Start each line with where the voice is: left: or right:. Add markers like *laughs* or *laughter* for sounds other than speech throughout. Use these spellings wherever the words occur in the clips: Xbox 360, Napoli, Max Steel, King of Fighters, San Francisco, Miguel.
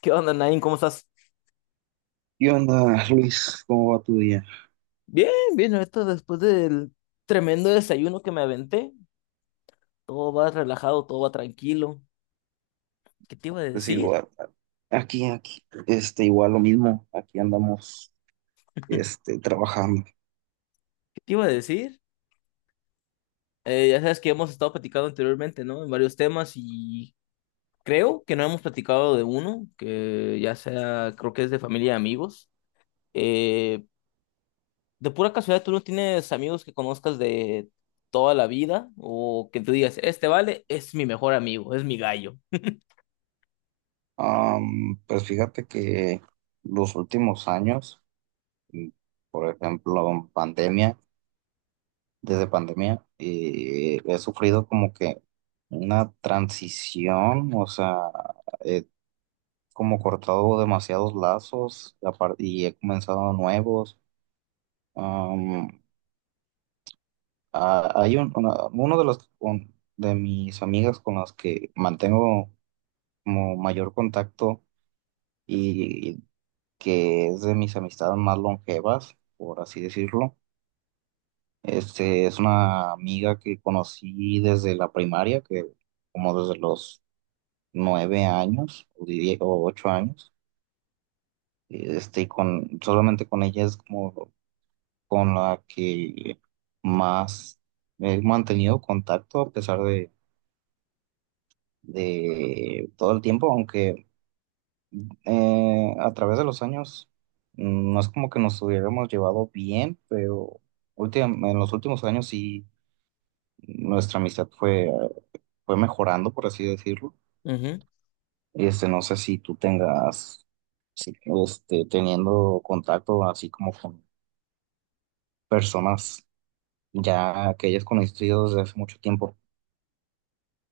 left: ¿Qué onda, Nain? ¿Cómo estás?
right: ¿Qué onda, Luis? ¿Cómo va tu día?
left: Bien, bien, ahorita después del tremendo desayuno que me aventé, todo va relajado, todo va tranquilo. ¿Qué te iba a
right: Pues
left: decir?
right: igual, aquí, igual lo mismo, aquí andamos, trabajando.
left: ¿Qué te iba a decir? Ya sabes que hemos estado platicando anteriormente, ¿no? En varios temas y creo que no hemos platicado de uno, que ya sea, creo que es de familia y amigos. Eh, de pura casualidad, ¿tú no tienes amigos que conozcas de toda la vida o que tú digas, este vale, es mi mejor amigo, es mi gallo?
right: Pues fíjate que los últimos años, y por ejemplo, pandemia, desde pandemia, he sufrido como que una transición, o sea, he como cortado demasiados lazos y y he comenzado nuevos. Ah, hay un, una- uno de los un- de mis amigas con las que mantengo como mayor contacto y, que es de mis amistades más longevas, por así decirlo. Este es una amiga que conocí desde la primaria, que como desde los 9 años o o 8 años. Y con solamente con ella es como con la que más he mantenido contacto a pesar de todo el tiempo, aunque, a través de los años, no es como que nos hubiéramos llevado bien, pero en los últimos años sí nuestra amistad fue mejorando, por así decirlo. No sé si tú tengas, si- teniendo contacto así como con personas ya que hayas conocido desde hace mucho tiempo.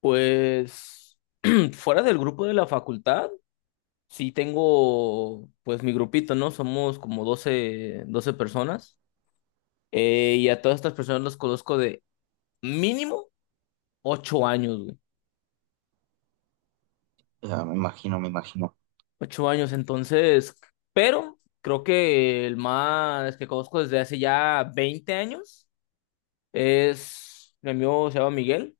left: Pues *clears throat* fuera del grupo de la facultad, sí tengo pues mi grupito, ¿no? Somos como doce personas. Y a todas estas personas las conozco de mínimo 8 años, güey.
right: Ya, me imagino, me imagino.
left: 8 años, entonces, pero creo que el más que conozco desde hace ya 20 años es mi amigo, se llama Miguel.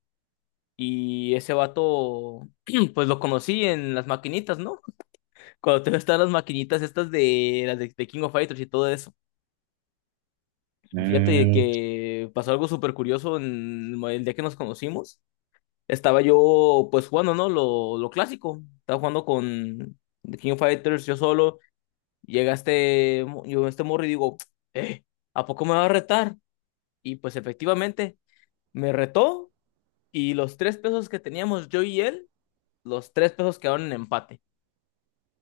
left: Y ese vato, *clears throat* pues lo conocí en las maquinitas, ¿no? Cuando todavía estaban *laughs* las maquinitas estas de las de King of Fighters y todo eso. Fíjate
right: Mm,
left: que pasó algo súper curioso en el día que nos conocimos. Estaba yo pues jugando, ¿no? Lo clásico. Estaba jugando con The King of Fighters yo solo. Llega este, mo- yo este morro y digo, eh, ¿a poco me va a retar? Y pues efectivamente me retó y los tres pesos que teníamos yo y él, los 3 pesos quedaron en empate.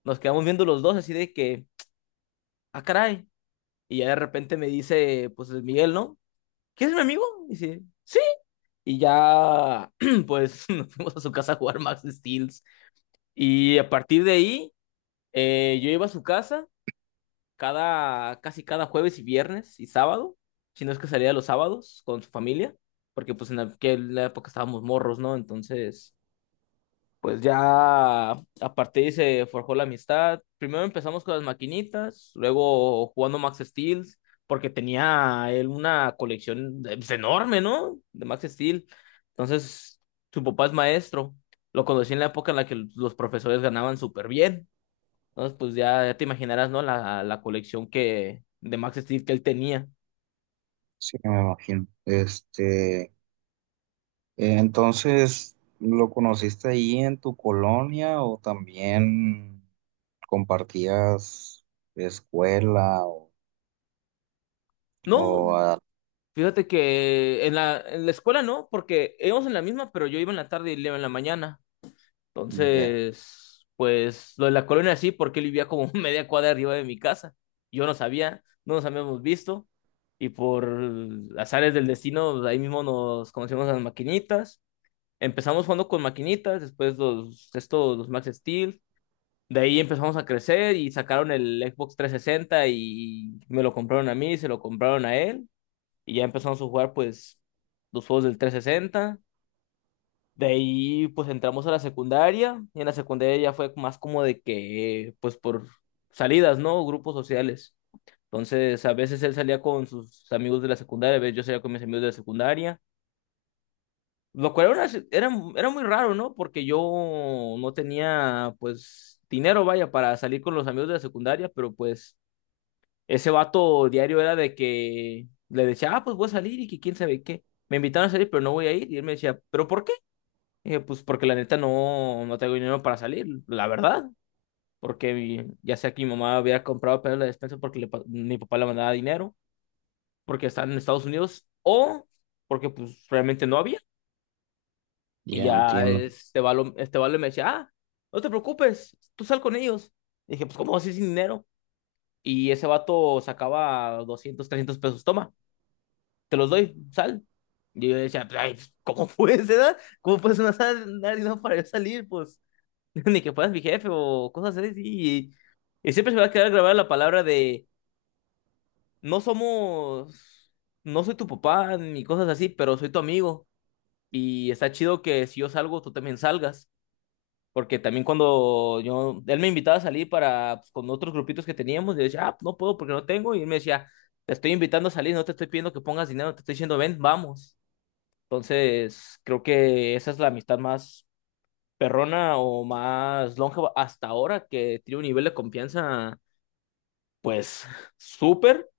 left: Nos quedamos viendo los dos así de que, ah, caray. Y ya de repente me dice, pues Luis Miguel, ¿no? ¿Quieres mi amigo? Y dice, sí. Y ya, *clears throat* pues *laughs* nos fuimos a su casa a jugar Max Steel. Y a partir de ahí, yo iba a su casa cada, casi cada jueves y viernes y sábado, si no es que salía los sábados con su familia, porque pues en aquella época estábamos morros, ¿no? Entonces, pues ya a partir de ahí se forjó la amistad. Primero empezamos con las maquinitas, luego jugando Max Steel, porque tenía él una colección pues, enorme, ¿no? De Max Steel. Entonces, su papá es maestro. Lo conocí en la época en la que los profesores ganaban súper bien. Entonces, pues ya, ya te imaginarás, ¿no? La colección que, de Max Steel que él tenía.
right: sí, me imagino. Entonces, ¿lo conociste ahí en tu colonia o también compartías escuela o,
left: No,
right: o a-
left: fíjate que en la escuela no, porque íbamos en la misma, pero yo iba en la tarde y él iba en la mañana.
right: ya,
left: Entonces, pues lo de la colonia sí, porque él vivía como *laughs* media cuadra arriba de mi casa. Yo no sabía, no nos habíamos visto. Y por azares del destino, pues, ahí mismo nos conocimos a las maquinitas. Empezamos jugando con maquinitas, después los, estos, los Max Steel. De ahí empezamos a crecer y sacaron el Xbox 360 y me lo compraron a mí, se lo compraron a él. Y ya empezamos a jugar pues los juegos del 360. De ahí pues entramos a la secundaria y en la secundaria ya fue más como de que pues por salidas, ¿no? Grupos sociales. Entonces a veces él salía con sus amigos de la secundaria, a veces yo salía con mis amigos de la secundaria, lo cual era, si, era muy raro, ¿no? Porque yo no tenía pues dinero, vaya, para salir con los amigos de la secundaria, pero pues ese vato diario era de que le decía, ah, pues voy a salir y que quién sabe qué. Me invitaron a salir, pero no voy a ir. Y él me decía, ¿pero por qué? Y yo, pues porque la neta no tengo dinero para salir, la verdad. Porque ya sea que mi mamá hubiera comprado apenas la despensa porque mi papá le mandaba dinero, porque está en Estados Unidos, o porque pues realmente no había. Y
right: ya
left: ya
right: entiendo.
left: este vale me decía, ah, no te preocupes, tú sal con ellos. Y dije, pues ¿cómo vas a ir sin dinero? Y ese vato sacaba 200, 300 pesos, toma, te los doy, sal. Y yo decía, pues, "Ay, ¿cómo *laughs* puedes, edad? ¿Cómo puedes no dar dinero para yo salir? Pues. *laughs* ni que fueras mi jefe o cosas así. Y siempre se me va a quedar grabada la palabra de no somos, no soy tu papá ni cosas así, pero soy tu amigo. Y está chido que si yo salgo, tú también salgas. Porque también cuando yo, él me invitaba a salir para, pues, con otros grupitos que teníamos, yo decía, ah, pues, no puedo porque no tengo. Y él me decía, te estoy invitando a salir, no te estoy pidiendo que pongas dinero, te estoy diciendo, ven, vamos. Entonces, creo que esa es la amistad más perrona o más longeva hasta ahora, que tiene un nivel de confianza, pues, súper.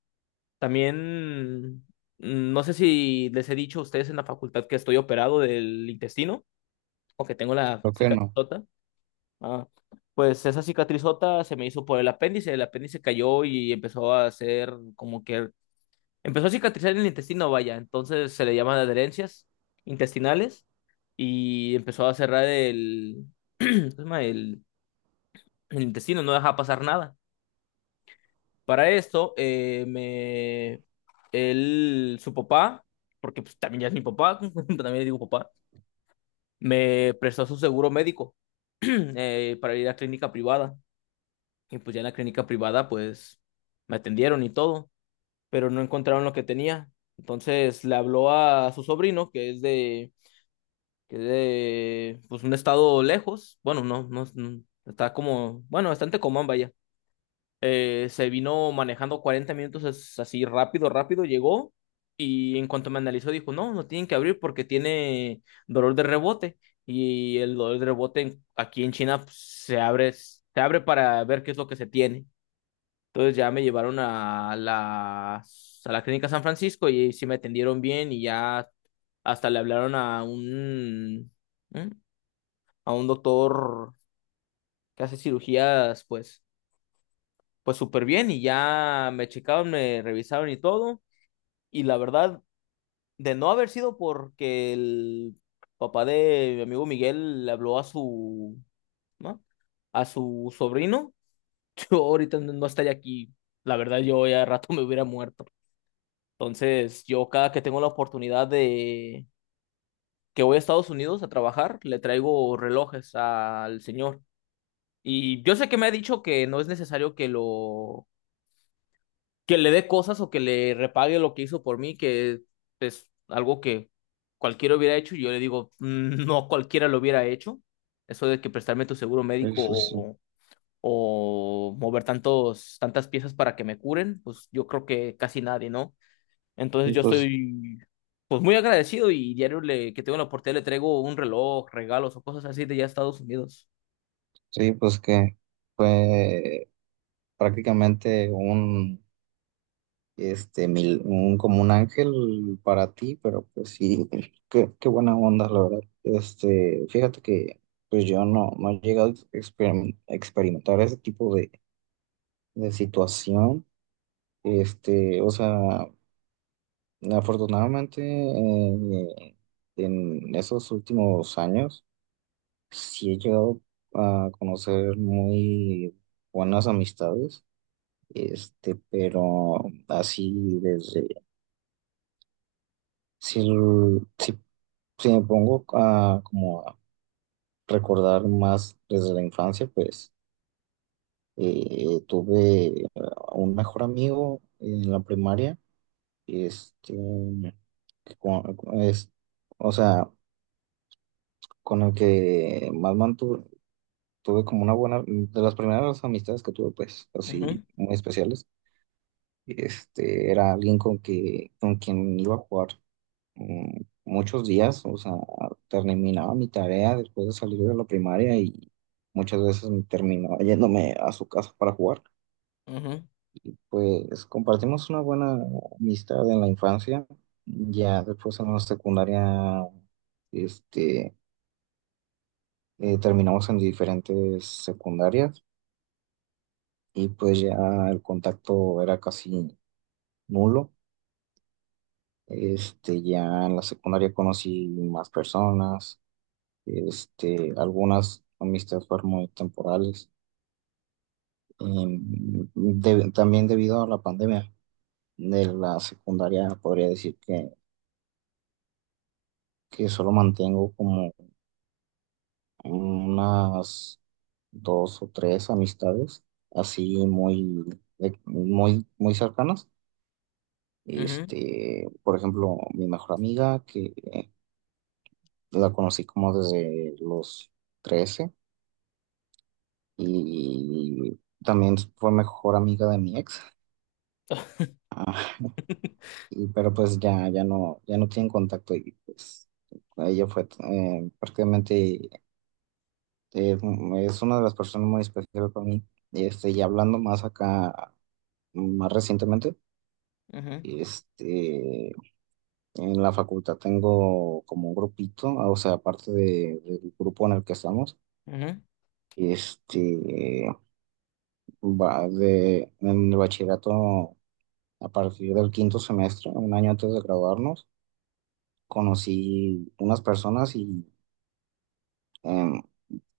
left: También, mm, no sé si les he dicho a ustedes en la facultad que estoy operado del intestino o que tengo la
right: Creo que no.
left: cicatrizota. Ah, pues esa cicatrizota se me hizo por el apéndice cayó y empezó a hacer como que empezó a cicatrizar en el intestino, vaya, entonces se le llaman adherencias intestinales y empezó a cerrar el, *clears throat* ¿cómo se llama? El intestino no deja pasar nada. Para esto, me, él, su papá, porque pues, también ya es mi papá, *laughs* también le digo papá, me prestó su seguro médico *clears throat* para ir a clínica privada. Y pues ya en la clínica privada, pues me atendieron y todo, pero no encontraron lo que tenía. Entonces le habló a su sobrino, que es de pues, un estado lejos. Bueno, no, no, no, está como, bueno, bastante común, vaya. Se vino manejando 40 minutos as- así rápido, rápido, llegó y en cuanto me analizó dijo, no, no tienen que abrir porque tiene dolor de rebote y el dolor de rebote en- aquí en China pues, se abre para ver qué es lo que se tiene. Entonces ya me llevaron a la clínica San Francisco y sí me atendieron bien y ya hasta le hablaron a un, ¿eh? A un doctor que hace cirugías, pues pues súper bien y ya me checaron, me revisaron y todo. Y la verdad, de no haber sido porque el papá de mi amigo Miguel le habló a su, ¿no? A su sobrino, *laughs* yo ahorita no estaría aquí. La verdad, yo ya de rato me hubiera muerto. Entonces, yo cada que tengo la oportunidad de que voy a Estados Unidos a trabajar, le traigo relojes al señor. Y yo sé que me ha dicho que no es necesario que lo que le dé cosas o que le repague lo que hizo por mí, que es algo que cualquiera hubiera hecho, y yo le digo, "Mm, no cualquiera lo hubiera hecho. Eso de que prestarme tu seguro médico
right: Eso sí.
left: o mover tantos, tantas piezas para que me curen, pues yo creo que casi nadie, ¿no? Entonces
right: Y
left: yo
right: pues,
left: estoy pues muy agradecido y diario le, que tengo la oportunidad le traigo un reloj, regalos o cosas así de ya Estados Unidos.
right: sí, pues que fue prácticamente un, este, mil, un, como un ángel para ti, pero pues sí, *laughs* qué buena onda, la verdad. Fíjate que pues yo no he llegado a experimentar ese tipo de situación. O sea, afortunadamente, en esos últimos años sí he llegado a conocer muy buenas amistades, pero así desde, si, si, si me pongo como a recordar más desde la infancia, pues, tuve, un mejor amigo en la primaria. Este, con- con- es, o sea, con el que más mantuve, tuve como una buena, de las primeras amistades que tuve, pues,
left: Ujú,
right: así, muy especiales. Era alguien con quien iba a jugar, muchos días, o sea, terminaba mi tarea después de salir de la primaria y muchas veces me terminaba yéndome a su casa para jugar.
left: ujú,
right: Y pues compartimos una buena amistad en la infancia. Ya después en la secundaria, este, terminamos en diferentes secundarias y pues ya el contacto era casi nulo. Ya en la secundaria conocí más personas. Algunas amistades fueron muy temporales, em, también debido a la pandemia de la secundaria podría decir que, solo mantengo como unas dos o tres amistades así muy, muy, muy cercanas.
left: ujú,
right: Por ejemplo, mi mejor amiga, que la conocí como desde los 13, y también fue mejor amiga de mi ex.
left: *laughs*
right: Ah, y, pero pues ya no tienen contacto y pues ella fue, prácticamente, eh, es una de las personas muy especiales para mí. Y hablando más acá, más recientemente.
left: ujú,
right: Este, en la facultad tengo como un grupito, ah, o sea, aparte del grupo en el que estamos.
left: ujú,
right: Este, va de, en el bachillerato, a partir del quinto semestre, un año antes de graduarnos, conocí unas personas y, em,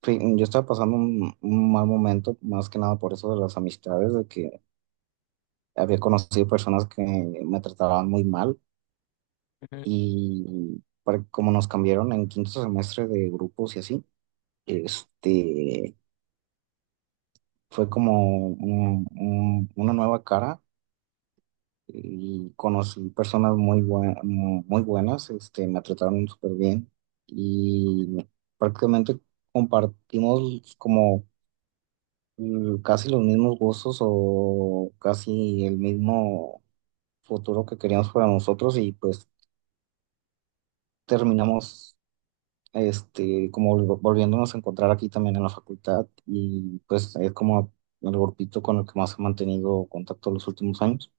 right: sí, yo estaba pasando un mal momento, más que nada por eso de las amistades, de que había conocido personas que me trataban muy mal
left: ujú,
right: y como nos cambiaron en quinto semestre de grupos y así, este, fue como una nueva cara y conocí personas muy buenas. Me trataron súper bien y prácticamente compartimos como, casi los mismos gustos o casi el mismo futuro que queríamos para nosotros, y pues terminamos, volviéndonos a encontrar aquí también en la facultad, y pues es como el grupito con el que más he mantenido contacto los últimos años.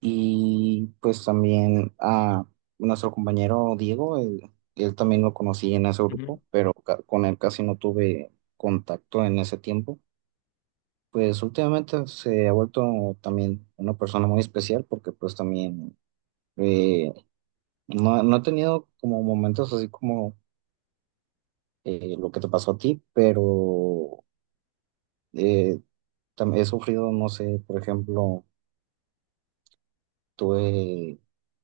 right: Y pues también a nuestro compañero Diego, él también lo conocí en ese
left: ujú.
right: grupo, pero con él casi no tuve contacto en ese tiempo. Pues últimamente se ha vuelto también una persona muy especial, porque pues también, eh, no he tenido como momentos así como, lo que te pasó a ti, pero, eh, he sufrido, no sé, por ejemplo, tuve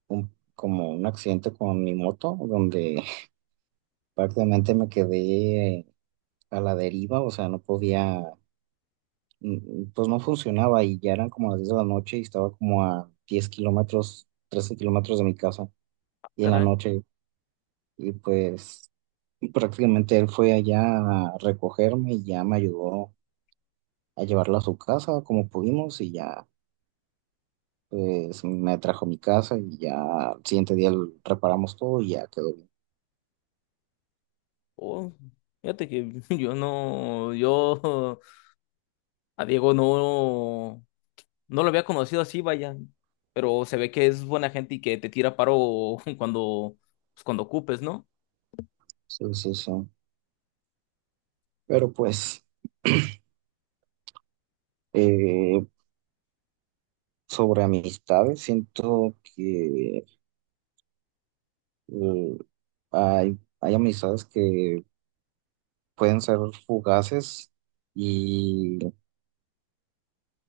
right: como un accidente con mi moto donde *laughs* prácticamente me quedé a la deriva, o sea, no podía, pues no funcionaba, y ya eran como las 10 de la noche y estaba como a 10 km, 13 km de mi casa,
left: Ah,
right: y en la
left: caray.
right: noche, y pues prácticamente él fue allá a recogerme y ya me ayudó a llevarla a su casa como pudimos, y ya pues me trajo a mi casa, y ya al siguiente día lo reparamos todo y ya quedó bien.
left: Oh, fíjate que *laughs* yo no, yo a Diego no, no lo había conocido así, vaya, pero se ve que es buena gente y que te tira paro *laughs* cuando, pues, cuando ocupes, ¿no?
right: Sí, sí, sí. Pero pues *clears throat* eh, sobre amistades, siento que, eh, hay amistades que pueden ser fugaces y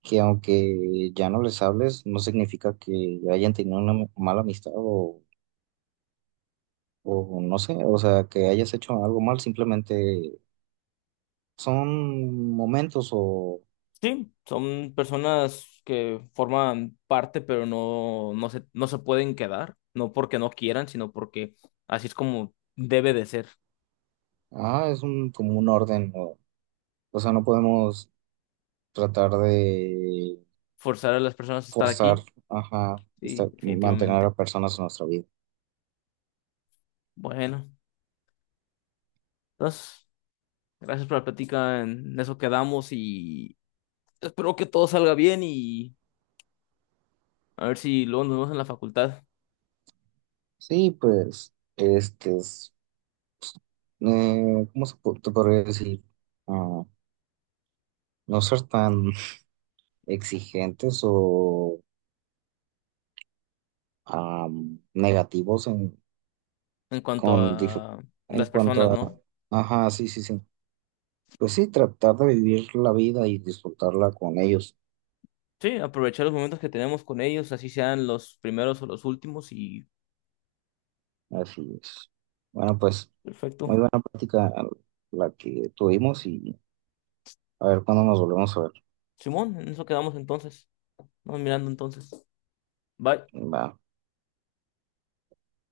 right: que, aunque ya no les hables, no significa que hayan tenido una mala amistad, o no sé, o sea, que hayas hecho algo mal, simplemente son momentos o...
left: Sí, son personas que forman parte, pero no, no se pueden quedar, no porque no quieran, sino porque así es como debe de ser,
right: Ah, es como un orden, ¿no? O sea, no podemos tratar de
left: forzar a las personas a estar
right: forzar,
left: aquí,
right: ajá,
left: sí,
right: mantener a
left: definitivamente.
right: personas en nuestra vida.
left: Bueno, entonces, gracias por la plática, en eso quedamos y... espero que todo salga bien y a ver si luego nos vemos en la facultad
right: Sí, pues, ¿cómo te podría decir? Ah, no ser tan *laughs* exigentes o, negativos
left: en cuanto
right: con, dif-
left: a
right: en
left: las
right: cuanto
left: personas,
right: a,
left: ¿no?
right: ajá, sí, sí, sí. Pues sí, tratar de vivir la vida y disfrutarla con ellos.
left: Sí, aprovechar los momentos que tenemos con ellos, así sean los primeros o los últimos y
right: Así es. Bueno, pues.
left: perfecto.
right: Muy buena práctica la que tuvimos, y a ver cuándo nos volvemos a ver.
left: Simón, en eso quedamos entonces. Vamos mirando entonces. Bye.
right: Va.